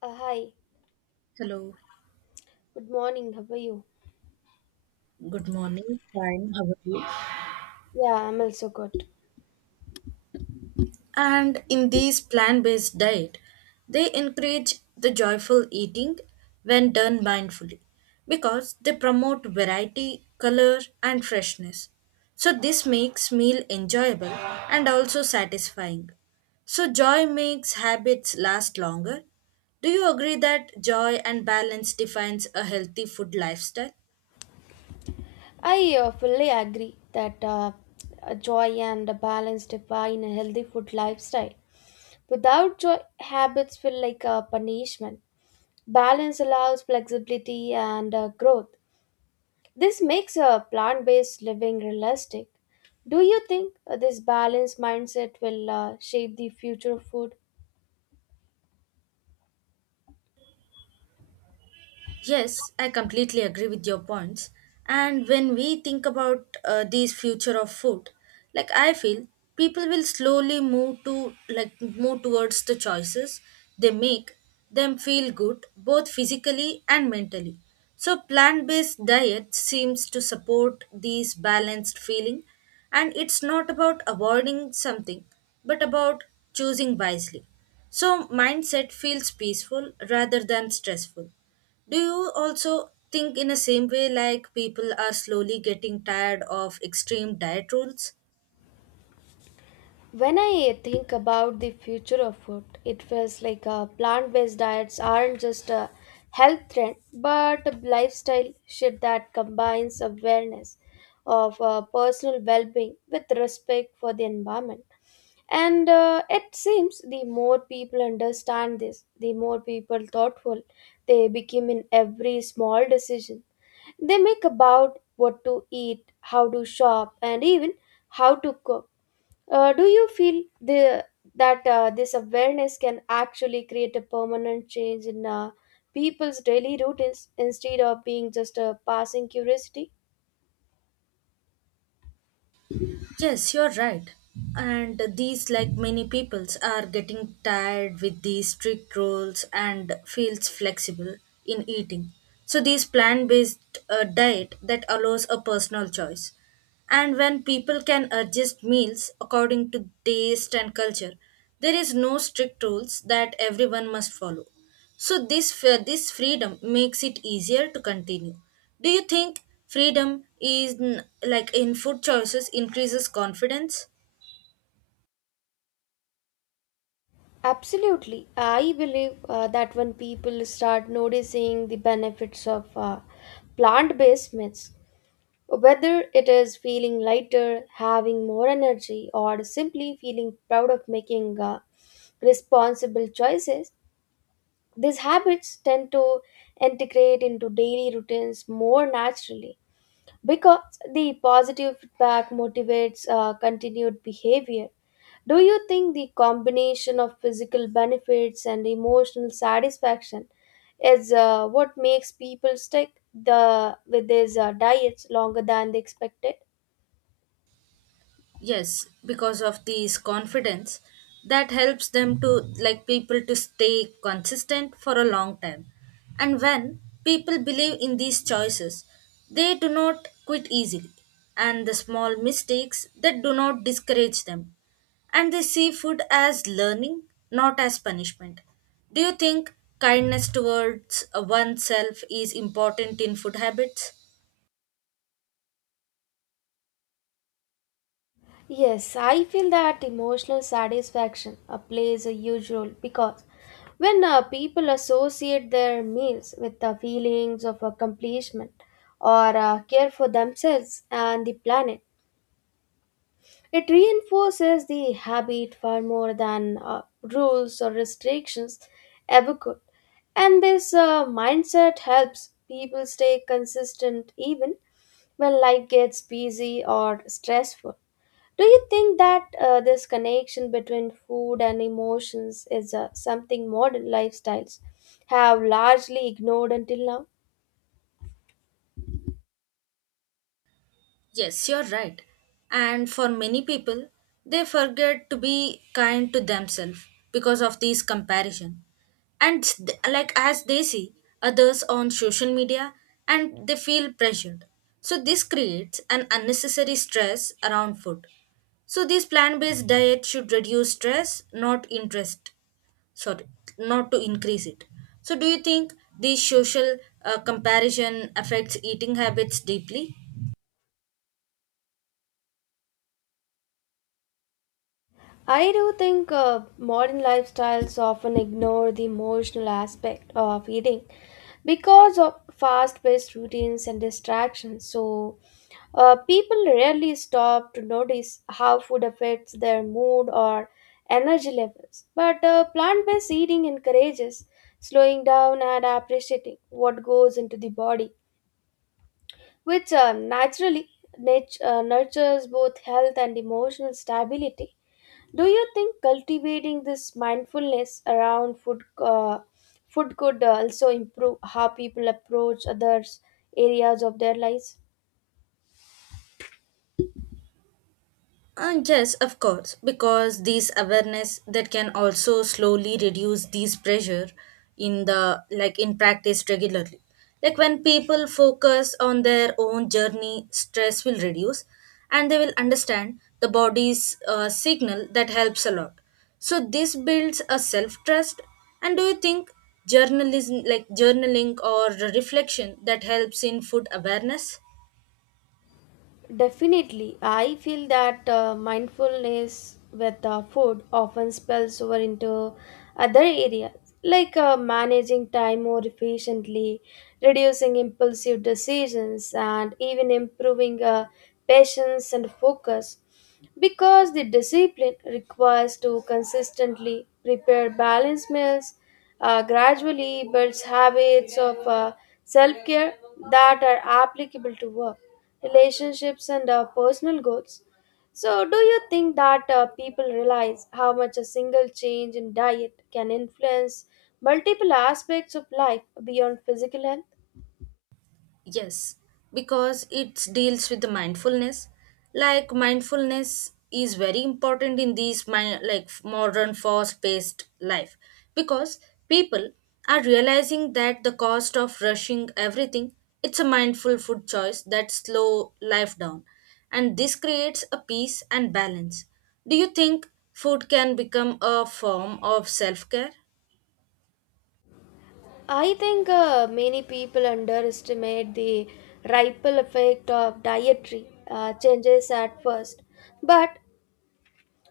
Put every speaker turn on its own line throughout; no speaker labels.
Uh, hi,
Hello,
Good morning. How are you?
good morning. Fine, how are you?
Yeah, I'm also good.
And in this plant based diet, they encourage the joyful eating when done mindfully because they promote variety, color, and freshness. So this makes meal enjoyable and also satisfying. So joy makes habits last longer. Do you agree that joy and balance defines a healthy food lifestyle?
I fully agree that a joy and a balance define a healthy food lifestyle. Without joy, habits feel like a punishment. Balance allows flexibility and growth. This makes a plant based living realistic. Do you think this balanced mindset will shape the future of food?
Yes, I completely agree with your points. And when we think about these future of food, like I feel people will slowly move to like move towards the choices they make them feel good both physically and mentally. So plant-based diet seems to support these balanced feeling, and it's not about avoiding something but about choosing wisely. So mindset feels peaceful rather than stressful. Do you also think in the same way like people are slowly getting tired of extreme diet rules?
When I think about the future of food, it feels like plant based diets aren't just a health trend but a lifestyle shift that combines awareness of personal well being with respect for the environment. And it seems the more people understand this, the more people thoughtful they become in every small decision they make about what to eat, how to shop, and even how to cook. Do you feel the that this awareness can actually create a permanent change in people's daily routines instead of being just a passing curiosity?
Yes, you're right. And these, like many peoples, are getting tired with these strict rules and feels flexible in eating. So these plant-based diet that allows a personal choice. And when people can adjust meals according to taste and culture, there is no strict rules that everyone must follow. So this freedom makes it easier to continue. Do you think like in food choices increases confidence?
Absolutely. I believe that when people start noticing the benefits of plant based meats, whether it is feeling lighter, having more energy, or simply feeling proud of making responsible choices, these habits tend to integrate into daily routines more naturally because the positive feedback motivates continued behavior. Do you think the combination of physical benefits and emotional satisfaction is what makes people stick the with these diets longer than they expected?
Yes, because of these confidence that helps them to like people to stay consistent for a long time. And when people believe in these choices, they do not quit easily. And the small mistakes that do not discourage them. And they see food as learning, not as punishment. Do you think kindness towards oneself is important in food habits?
Yes, I feel that emotional satisfaction plays a huge role because when people associate their meals with the feelings of accomplishment or care for themselves and the planet, it reinforces the habit far more than rules or restrictions ever could. And this mindset helps people stay consistent even when life gets busy or stressful. Do you think that this connection between food and emotions is something modern lifestyles have largely ignored until now?
Yes, you're right. And for many people, they forget to be kind to themselves because of these comparison. And like as they see others on social media and they feel pressured. So this creates an unnecessary stress around food. So this plant-based diet should reduce stress, not interest. Sorry, not to increase it. So do you think these social comparison affects eating habits deeply?
I do think modern lifestyles often ignore the emotional aspect of eating because of fast paced routines and distractions. So, people rarely stop to notice how food affects their mood or energy levels. But plant based eating encourages slowing down and appreciating what goes into the body, which naturally nurtures both health and emotional stability. Do you think cultivating this mindfulness around food could also improve how people approach others areas of their lives?
And yes, of course, because these awareness that can also slowly reduce these pressure in practice regularly. Like when people focus on their own journey, stress will reduce, and they will understand the body's signal that helps a lot. So this builds a self trust. And do you think journalism, like journaling or reflection, that helps in food awareness?
Definitely, I feel that mindfulness with food often spills over into other areas like managing time more efficiently, reducing impulsive decisions, and even improving patience and focus. Because the discipline requires to consistently prepare balanced meals, gradually builds habits of self care that are applicable to work relationships and personal goals. So, do you think that people realize how much a single change in diet can influence multiple aspects of life beyond physical health?
Yes, because it deals with the mindfulness. Like mindfulness is very important in these mi- like modern fast-paced life because people are realizing that the cost of rushing everything, it's a mindful food choice that slow life down, and this creates a peace and balance. Do you think food can become a form of self-care?
I think many people underestimate the ripple effect of dietary changes at first, but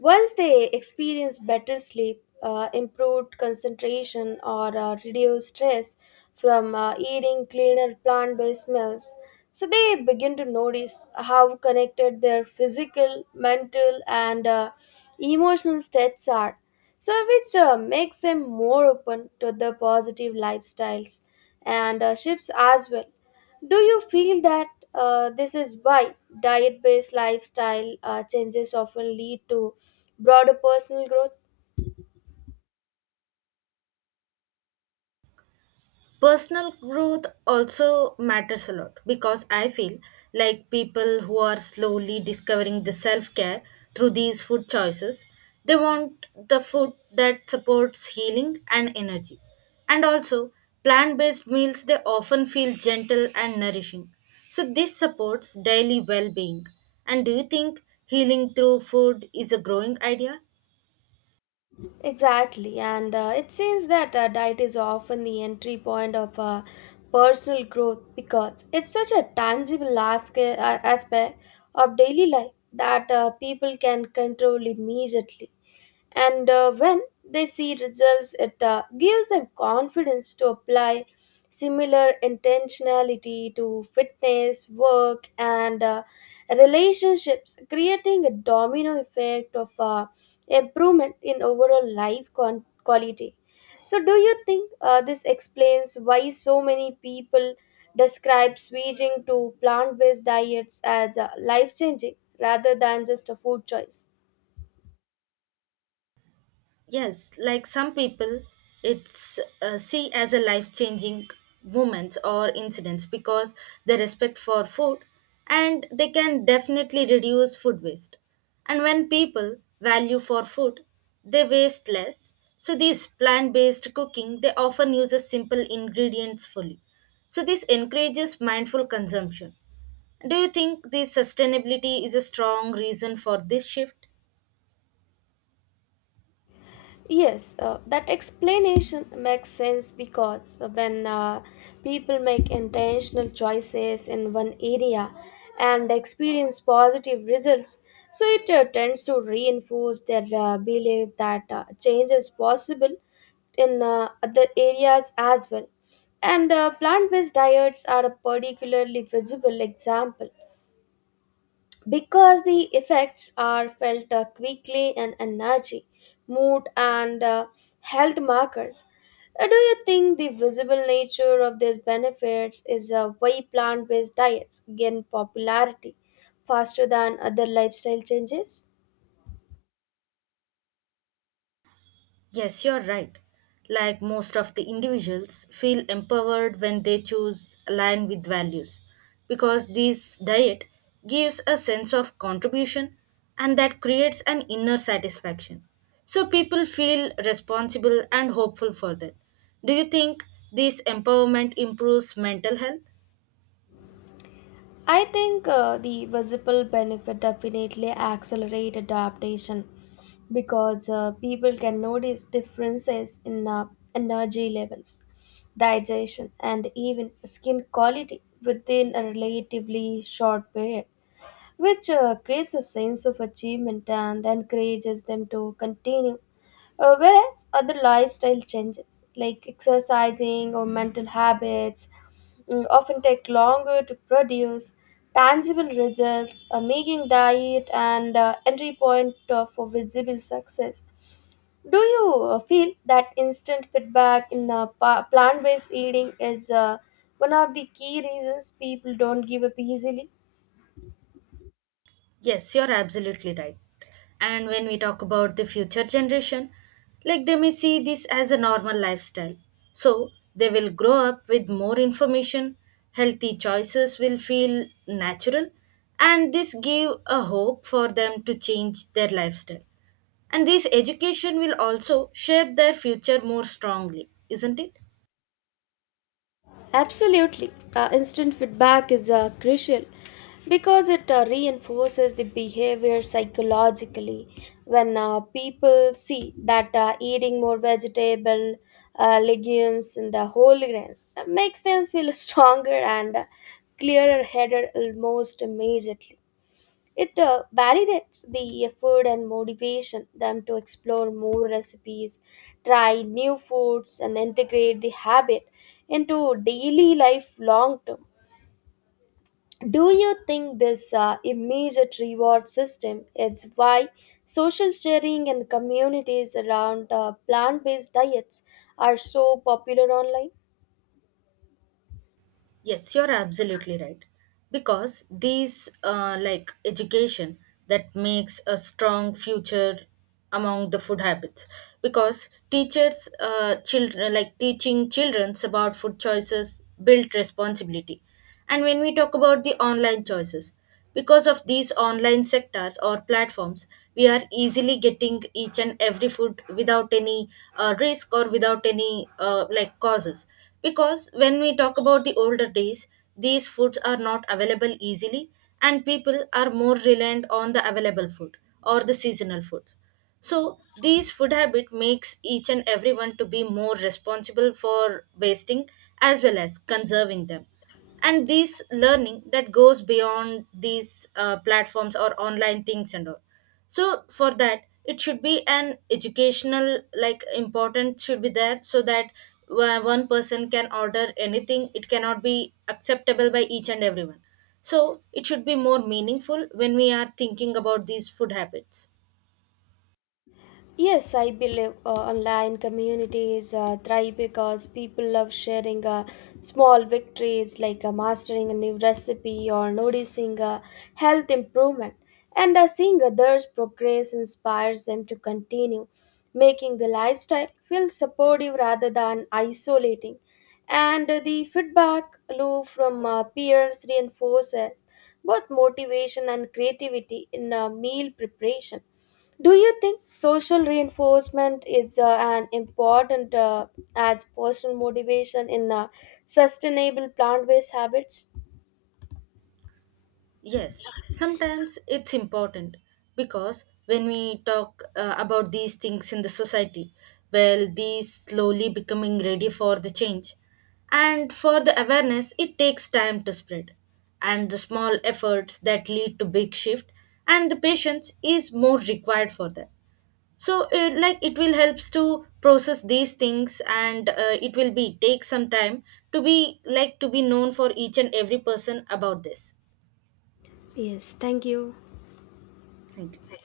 once they experience better sleep, improved concentration, or reduced stress from eating cleaner plant based meals, so they begin to notice how connected their physical, mental, and emotional states are, so which makes them more open to the positive lifestyles and shifts as well. Do you feel that this is why diet based lifestyle changes often lead to broader personal growth?
Personal growth also matters a lot because I feel like people who are slowly discovering the self care through these food choices, they want the food that supports healing and energy. And also, plant based meals they often feel gentle and nourishing. So this supports daily well being. And do you think healing through food is a growing idea?
Exactly, and it seems that diet is often the entry point of personal growth because it's such a tangible aspect of daily life that people can control immediately. And when they see results, it gives them confidence to apply similar intentionality to fitness work and relationships, creating a domino effect of improvement in overall life quality. So do you think this explains why so many people describe switching to plant-based diets as life-changing rather than just a food choice?
Yes, like some people, it's see as a life changing moments or incidents because they respect for food and they can definitely reduce food waste. And when people value for food, they waste less. So these plant based cooking, they often uses simple ingredients fully. So this encourages mindful consumption. Do you think this sustainability is a strong reason for this shift?
Yes, that explanation makes sense because when people make intentional choices in one area and experience positive results, so it tends to reinforce their belief that change is possible in other areas as well. And plant based diets are a particularly visible example because the effects are felt quickly in energy, mood, and health markers. Do you think the visible nature of these benefits is why plant based diets gain popularity faster than other lifestyle changes?
Yes, you're right. Like most of the individuals, feel empowered when they choose align with values because this diet gives a sense of contribution and that creates an inner satisfaction. So people feel responsible and hopeful for that. Do you think this empowerment improves mental health?
I think the visible benefit definitely accelerate adaptation because people can notice differences in energy levels, digestion, and even skin quality within a relatively short period, which creates a sense of achievement and encourages them to continue. Whereas other lifestyle changes, like exercising or mental habits, often take longer to produce tangible results, making diet and entry point for visible success. Do you feel that instant feedback in plant-based eating is one of the key reasons people don't give up easily?
Yes, you're absolutely right. And when we talk about the future generation, like they may see this as a normal lifestyle. So they will grow up with more information, healthy choices will feel natural, and this give a hope for them to change their lifestyle. And this education will also shape their future more strongly, isn't it?
Absolutely. Instant feedback is crucial because it reinforces the behavior psychologically. When people see that eating more vegetable, legumes, and whole grains makes them feel stronger and clearer headed almost immediately. It validates the effort and motivation them to explore more recipes, try new foods, and integrate the habit into daily life long term. Do you think this immediate reward system is why social sharing and communities around plant based diets are so popular online?
Yes, you're absolutely right. Because these, like education, that makes a strong future among the food habits. Because teachers, children, like teaching children about food choices, build responsibility. And when we talk about the online choices, because of these online sectors or platforms, we are easily getting each and every food without any risk or without any like causes. Because when we talk about the older days, these foods are not available easily, and people are more reliant on the available food or the seasonal foods. So these food habit makes each and everyone to be more responsible for wasting as well as conserving them, and this learning that goes beyond these platforms or online things and all. So for that, it should be an educational, like important should be there, so that one person can order anything it cannot be acceptable by each and everyone. So it should be more meaningful when we are thinking about these food habits.
Yes, I believe online communities thrive because people love sharing small victories like mastering a new recipe or noticing a health improvement. And seeing others' progress inspires them to continue, making the lifestyle feel supportive rather than isolating. And the feedback loop from peers reinforces both motivation and creativity in meal preparation. Do you think social reinforcement is an important as personal motivation in sustainable plant-based habits?
Yes, sometimes it's important because when we talk about these things in the society, well, these slowly becoming ready for the change. And for the awareness, it takes time to spread. And the small efforts that lead to big shift, and the patience is more required for that. So, like it will helps to process these things, and it will be take some time to be known for each and every person about this.
Yes, thank you.
Thank you.